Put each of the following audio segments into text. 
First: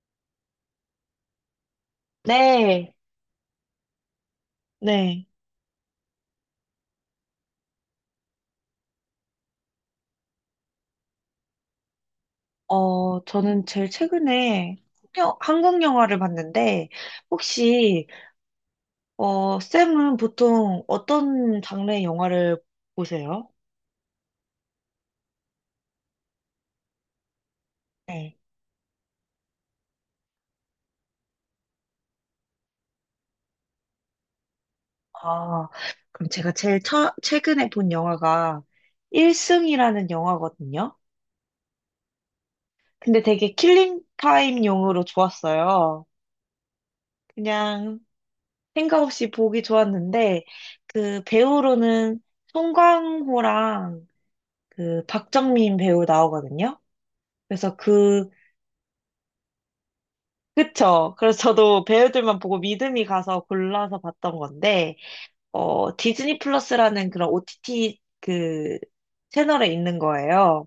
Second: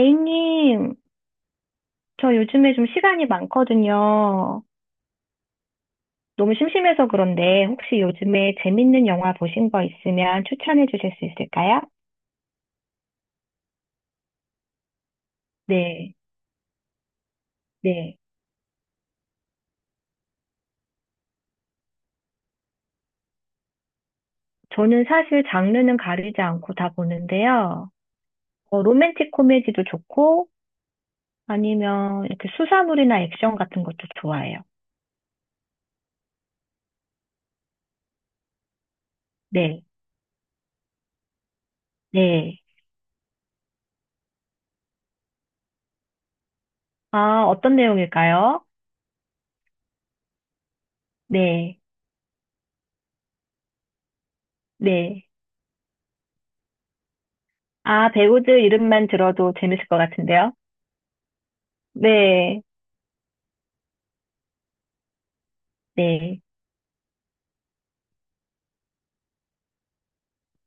A님, 저 요즘에 좀 네, 시간이 많거든요. 네. 너무 심심해서 그런데 혹시 요즘에 재밌는 영화 보신 거 있으면 추천해 주실 수 있을까요? 저는 제일 최근에 한국 네, 영화를 봤는데, 혹시, 네. 쌤은 보통 어떤 장르의 영화를 보세요? 저는 사실 장르는 가리지 않고 다 보는데요. 네. 어, 로맨틱 코미디도 좋고 아니면 이렇게 수사물이나 액션 같은 것도 좋아해요. 아, 그럼 제가 제일 최근에 본 영화가 일승이 네, 라는 영화거든요. 네. 근데 되게 킬링 타임용으로 좋았어요. 아, 어떤 그냥 내용일까요? 생각 없이 보기 좋았는데 그 네, 배우로는 송강호랑 그 네. 박정민 배우 나오거든요. 그래서 아, 그 배우들 이름만 들어도 재밌을 것 같은데요? 그쵸. 그래서 저도 배우들만 보고 네, 믿음이 가서 골라서 봤던 건데, 디즈니 네, 플러스라는 그런 OTT 그 채널에 있는 거예요.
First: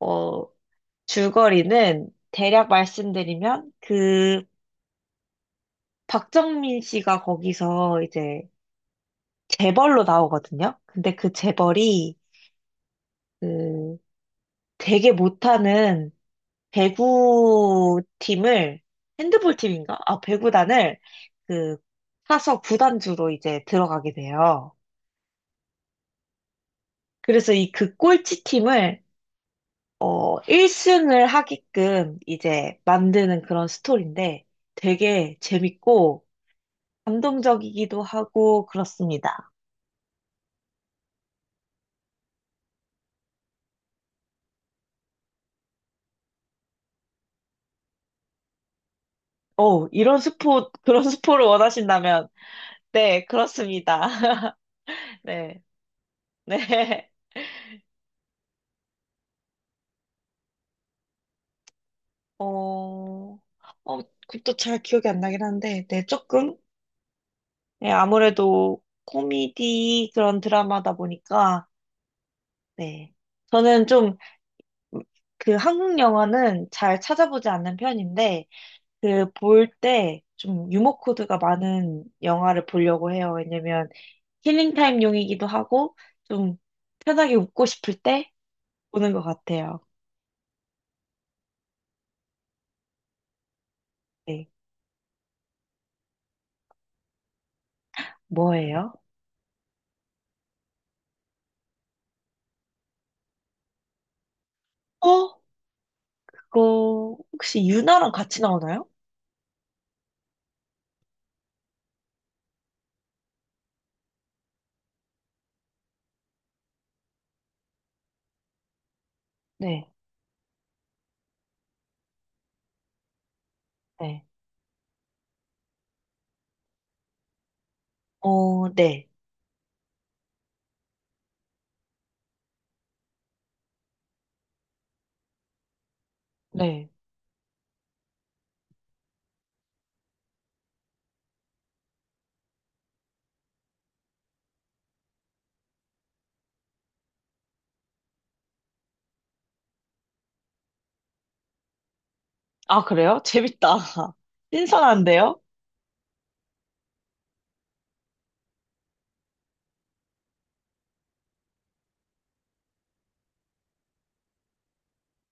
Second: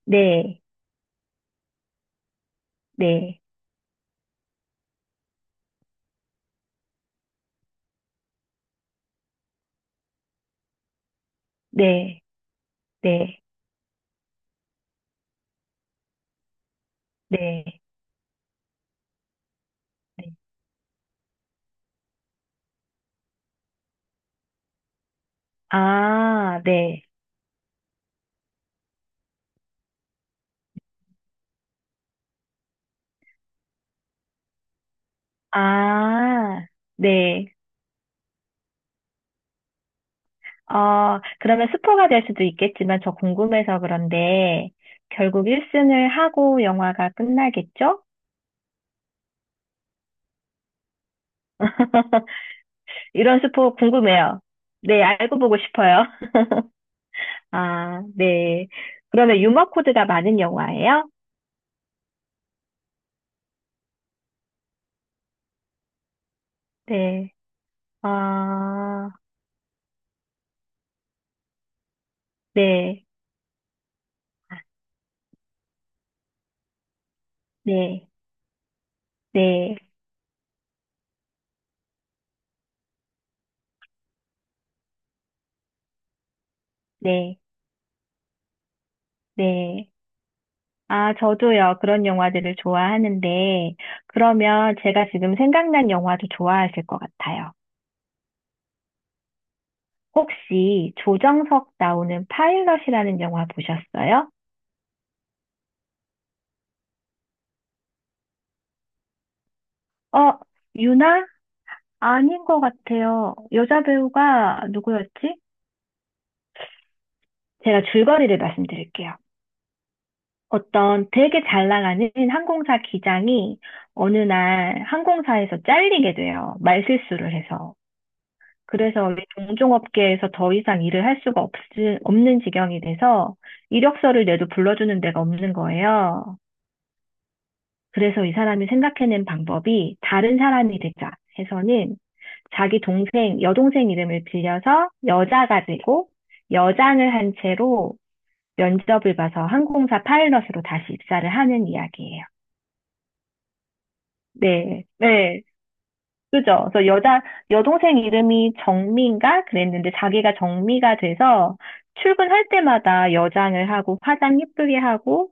어 네. 줄거리는 대략 네, 말씀드리면, 그 박정민 씨가 거기서 이제 재벌로 나오거든요. 근데 그 재벌이 네, 네, 그 되게 못하는 네, 배구 팀을, 핸드볼 팀인가? 아, 네. 배구단을 그 사서 구단주로 이제 들어가게 돼요. 아, 네. 그래서 이 그 꼴찌 팀을 1승을 하게끔 이제 만드는 그런 스토리인데 되게 재밌고 아, 네. 감동적이기도 하고 그렇습니다. 어, 그러면 스포가 될 수도 있겠지만 저 궁금해서 그런데 결국 1승을 하고 영화가 끝나겠죠? 어, 이런 스포 그런 스포를 원하신다면, 네, 이런 스포 그렇습니다. 궁금해요. 네, 알고 보고 네. 싶어요. 네. 아, 네. 그러면 유머 코드가 많은 영화예요? 어, 어, 그것도 잘 기억이 안 나긴 한데, 네, 조금. 네. 네, 어, 아무래도 코미디 그런 드라마다 보니까. 네. 네. 저는 좀, 아, 그 한국 영화는 잘 찾아보지 않는 네. 편인데, 그 볼 네. 때 좀 유머 코드가 많은 영화를 보려고 해요. 왜냐면 힐링 타임용이기도 하고, 좀 편하게 네. 웃고 싶을 때 보는 것 같아요. 네. 아, 저도요. 그런 영화들을 좋아하는데, 네. 그러면 제가 지금 생각난 영화도 좋아하실 것 같아요. 뭐예요? 혹시 조정석 나오는 파일럿이라는 영화 보셨어요? 어? 그거 혹시 유나랑 같이 나오나요? 어, 유나? 아닌 것 같아요. 여자 배우가 누구였지? 제가 줄거리를 말씀드릴게요. 네, 어떤 되게 잘 나가는 항공사 기장이 어느 네. 날 항공사에서 잘리게 돼요. 말실수를 해서. 그래서 네, 왜 동종업계에서 더 이상 일을 할 수가 없는 지경이 돼서 이력서를 내도 불러주는 데가 없는 거예요. 네. 그래서 이 사람이 생각해낸 방법이 다른 사람이 되자 해서는 자기 동생, 여동생 이름을 빌려서 여자가 되고 여장을 한 채로 면접을 봐서 항공사 파일럿으로 다시 입사를 하는 이야기예요. 아, 그래요? 재밌다. 네, 신선한데요? 네. 그죠? 그래서 여동생 이름이 정미인가? 그랬는데 자기가 정미가 돼서 출근할 때마다 여장을 하고 화장 예쁘게 하고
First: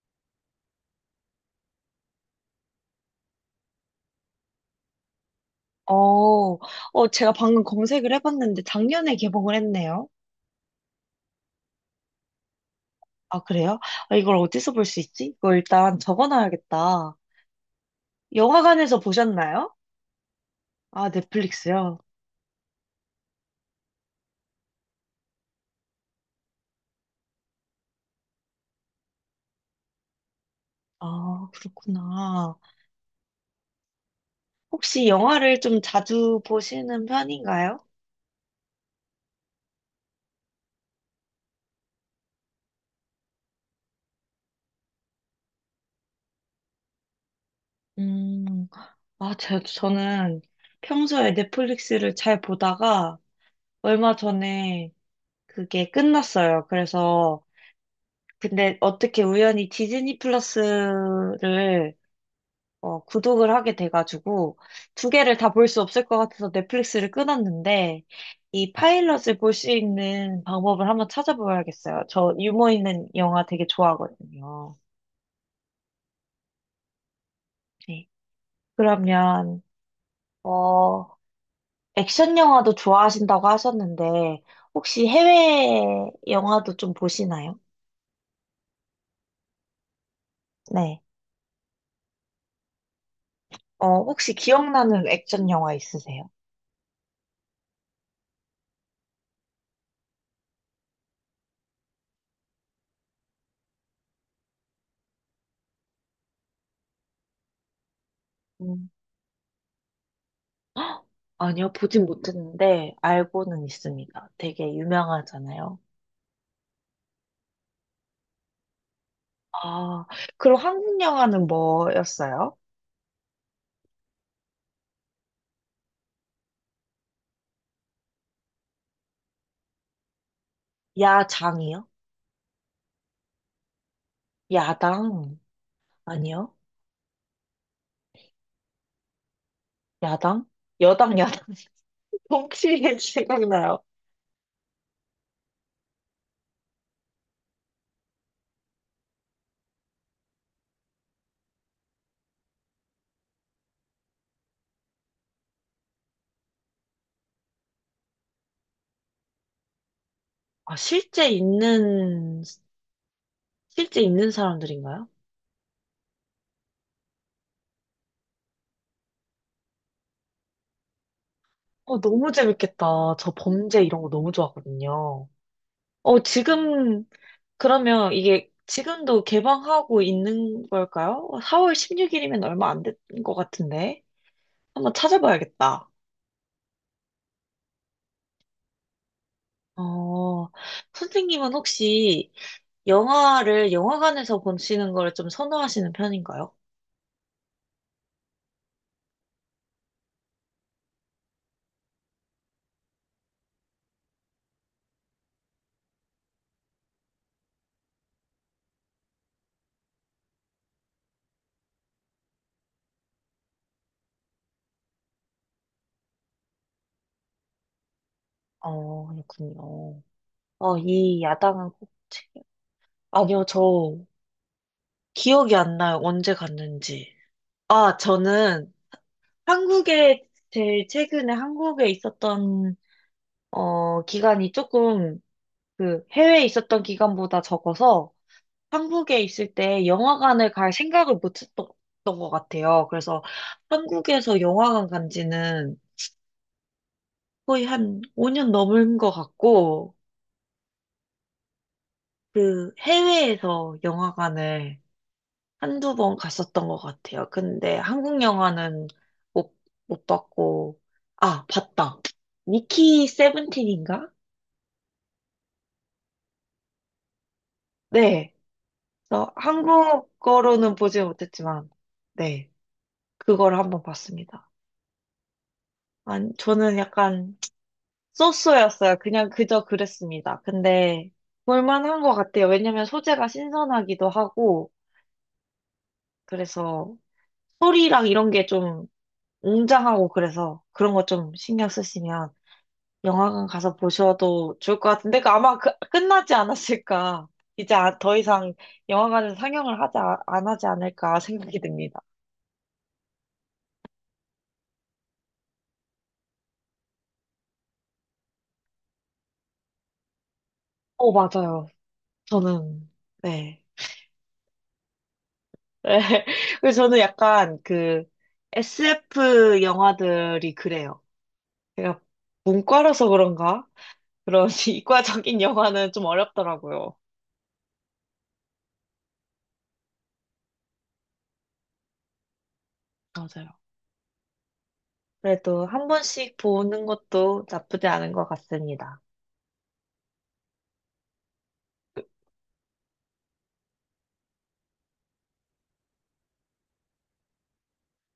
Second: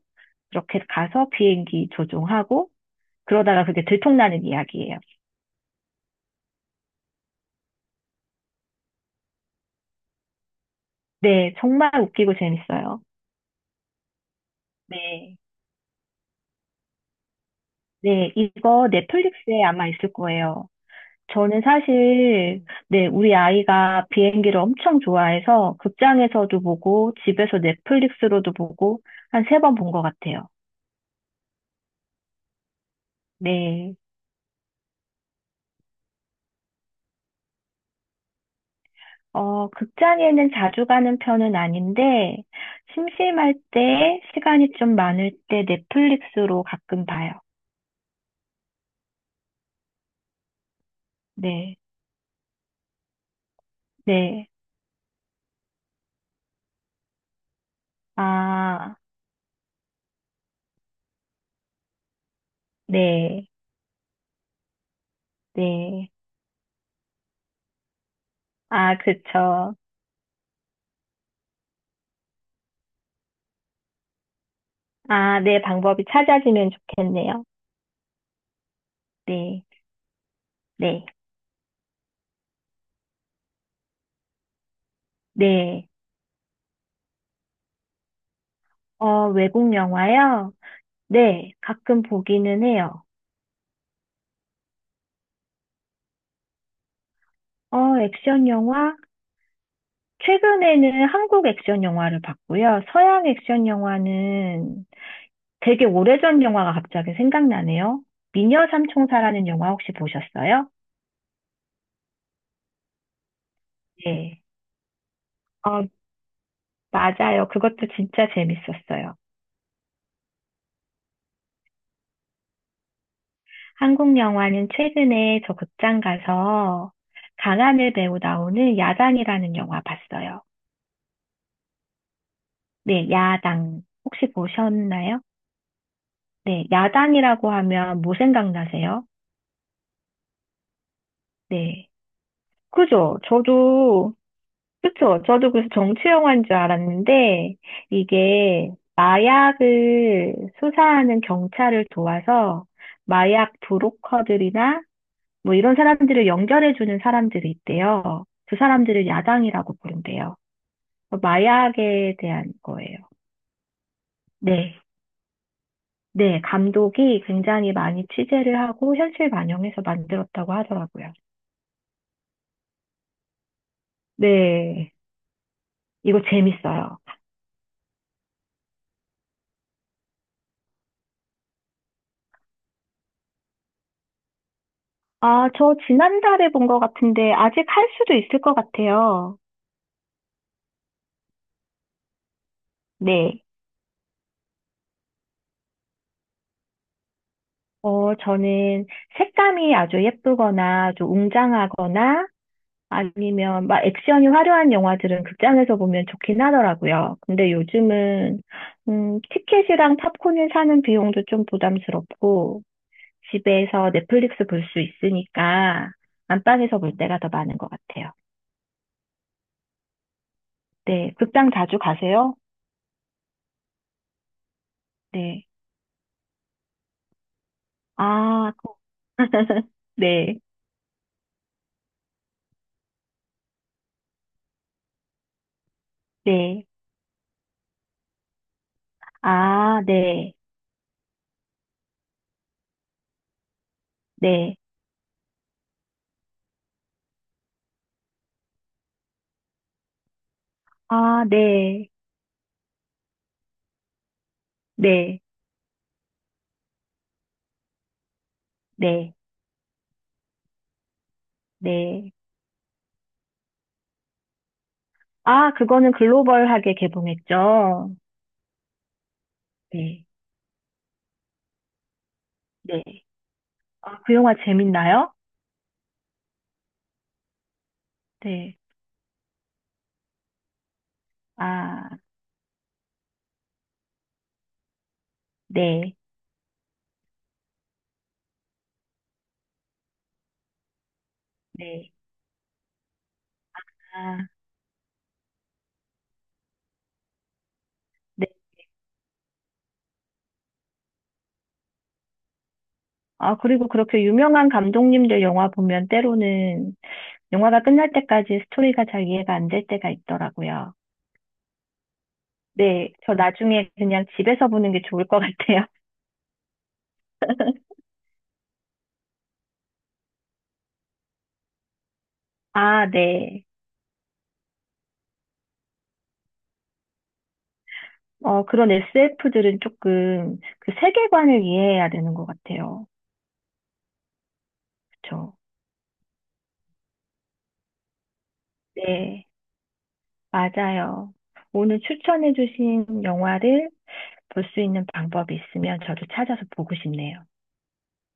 그렇게 가서 비행기 조종하고 그러다가 그게 들통나는 이야기예요. 어, 제가 방금 검색을 해봤는데 작년에 개봉을 했네요. 네, 정말 웃기고 재밌어요. 아, 그래요? 아, 이걸 어디서 볼 수 있지? 네. 이거 일단 적어놔야겠다. 네, 이거 영화관에서 넷플릭스에 보셨나요? 아마 있을 거예요. 아, 저는 넷플릭스요? 사실, 네, 우리 아이가 비행기를 엄청 좋아해서 극장에서도 보고 집에서 넷플릭스로도 보고 한 세 번 본 것 같아요. 아, 그렇구나. 네. 혹시 영화를 좀 자주 보시는 편인가요? 어, 극장에는 자주 가는 편은 아닌데, 심심할 때, 시간이 좀 많을 때 넷플릭스로 가끔 봐요. 음, 아, 저는 평소에 네, 넷플릭스를 잘 보다가 얼마 네. 전에 그게 끝났어요. 그래서 근데 아, 어떻게 우연히 디즈니 플러스를 네, 구독을 하게 돼가지고 두 개를 다 볼 수 없을 네. 것 같아서 넷플릭스를 끊었는데, 이 아, 파일럿을 볼 수 그쵸. 있는 방법을 한번 찾아봐야겠어요. 저 유머 있는 영화 되게 좋아하거든요. 아, 네, 방법이 찾아지면 좋겠네요. 네. 그러면, 네, 네, 어, 액션 영화도 좋아하신다고 하셨는데 혹시 네. 해외 영화도 좀 보시나요? 어, 외국 영화요? 네. 네, 가끔 보기는 해요. 혹시 기억나는 액션 영화 있으세요? 어, 액션 영화? 최근에는 한국 액션 영화를 봤고요. 서양 액션 영화는 되게 오래전 영화가 갑자기 생각나네요. 미녀 삼총사라는 영화 혹시 보셨어요? 아니요, 보진 못했는데 알고는 있습니다. 네. 되게 유명하잖아요. 어, 맞아요. 그것도 진짜 재밌었어요. 아, 그럼 한국 영화는 뭐였어요? 한국 영화는 최근에 저 극장 가서 강하늘 배우 나오는 야당이라는 영화 봤어요. 야장이요? 네, 야당. 혹시 보셨나요? 야당? 아니요? 네, 야당이라고 하면 뭐 생각나세요? 야당? 여당, 야당. 네. 혹시 그죠? 생각나요? 저도 그쵸. 저도 그래서 정치 영화인 줄 알았는데, 이게 마약을 수사하는 경찰을 도와서 마약 브로커들이나 뭐 이런 사람들을 연결해주는 사람들이 있대요. 그 사람들을 야당이라고 부른대요. 아, 어, 마약에 대한 거예요. 실제 있는 네. 사람들인가요? 네. 감독이 굉장히 많이 취재를 하고 현실 반영해서 만들었다고 하더라고요. 너무 재밌겠다. 저 범죄 이런 거 너무 네. 좋아하거든요. 어, 이거 재밌어요. 지금, 그러면 이게 지금도 개방하고 있는 걸까요? 4월 16일이면 얼마 안 된 것 같은데. 한번 아, 저 찾아봐야겠다. 지난달에 본 것 같은데 아직 할 수도 있을 것 같아요. 어, 선생님은 혹시 네. 영화를 영화관에서 보시는 걸 좀 선호하시는 편인가요? 어, 저는 색감이 아주 예쁘거나 좀 웅장하거나 아니면 막 액션이 화려한 영화들은 극장에서 보면 좋긴 하더라고요. 근데 요즘은 티켓이랑 팝콘을 사는 비용도 좀 부담스럽고 집에서 넷플릭스 볼 수 있으니까 안방에서 볼 때가 더 많은 것 같아요. 그렇군요. 네. 이 극장 야당은 자주 꼭 책. 가세요? 아니요, 저 네. 기억이 안 나요. 언제 갔는지. 아, 아, 저는 한국에 네. 제일 최근에 한국에 있었던, 기간이 조금 그 해외에 네. 있었던 기간보다 적어서 한국에 있을 아, 때 네. 영화관을 갈 생각을 못 했던 것 같아요. 그래서 한국에서 네. 영화관 간 지는 거의 한 5년 넘은 것 같고, 아, 네. 그 해외에서 영화관을 네. 한두 번 갔었던 것 같아요. 근데 한국 영화는 네, 못, 못 봤고. 아, 봤다. 네. 미키 세븐틴인가? 아, 그거는 글로벌하게 개봉했죠. 네. 그래서 네, 한국어로는 보지 못했지만. 네. 네. 그걸 한번 아, 그 영화 봤습니다. 재밌나요? 아니, 저는 약간 네. 소스였어요. 그냥 그저 그랬습니다. 근데 아, 볼만한 것 같아요. 왜냐면 소재가 신선하기도 하고, 네, 그래서 소리랑 이런 게 좀 웅장하고, 그래서 그런 거 좀 신경 네. 쓰시면 영화관 가서 아, 보셔도 좋을 것 같은데, 그 아마 끝나지 않았을까. 이제 더 네. 이상 영화관에서 상영을 하지, 안 하지 않을까 생각이 듭니다. 아, 그리고 그렇게 유명한 감독님들 영화 보면 때로는 영화가 끝날 때까지 스토리가 잘 이해가 안 될 때가 있더라고요. 맞아요. 저는, 네, 저 네. 나중에 그냥 집에서 보는 게 좋을 것 같아요. 그래서 저는 약간 그 SF 영화들이 그래요. 제가 아, 문과라서 네. 그런가? 그런 이과적인 영화는 좀 어렵더라고요. 어, 그런 SF들은 조금 그 세계관을 이해해야 되는 것 같아요. 맞아요. 그렇죠. 그래도 한 번씩 보는 것도 나쁘지 않은 것 같습니다. 맞아요. 오늘 추천해주신 영화를 볼 수 있는 방법이 있으면 저도 찾아서 보고 싶네요.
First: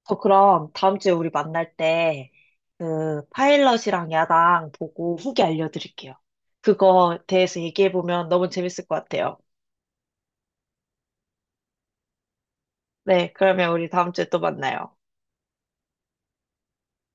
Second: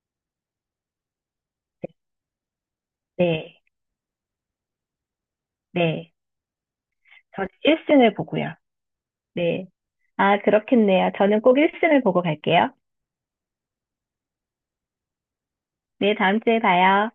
저 그럼 다음 주에 우리 만날 때 그 네, 파일럿이랑 야당 보고 후기 알려드릴게요. 네. 그거 저는 대해서 1승을 얘기해보면 너무 보고요. 재밌을 것 같아요. 네. 아, 그렇겠네요. 저는 꼭 1승을 보고 갈게요. 네, 그러면 우리 다음 주에 또 만나요. 네, 다음 주에 봐요.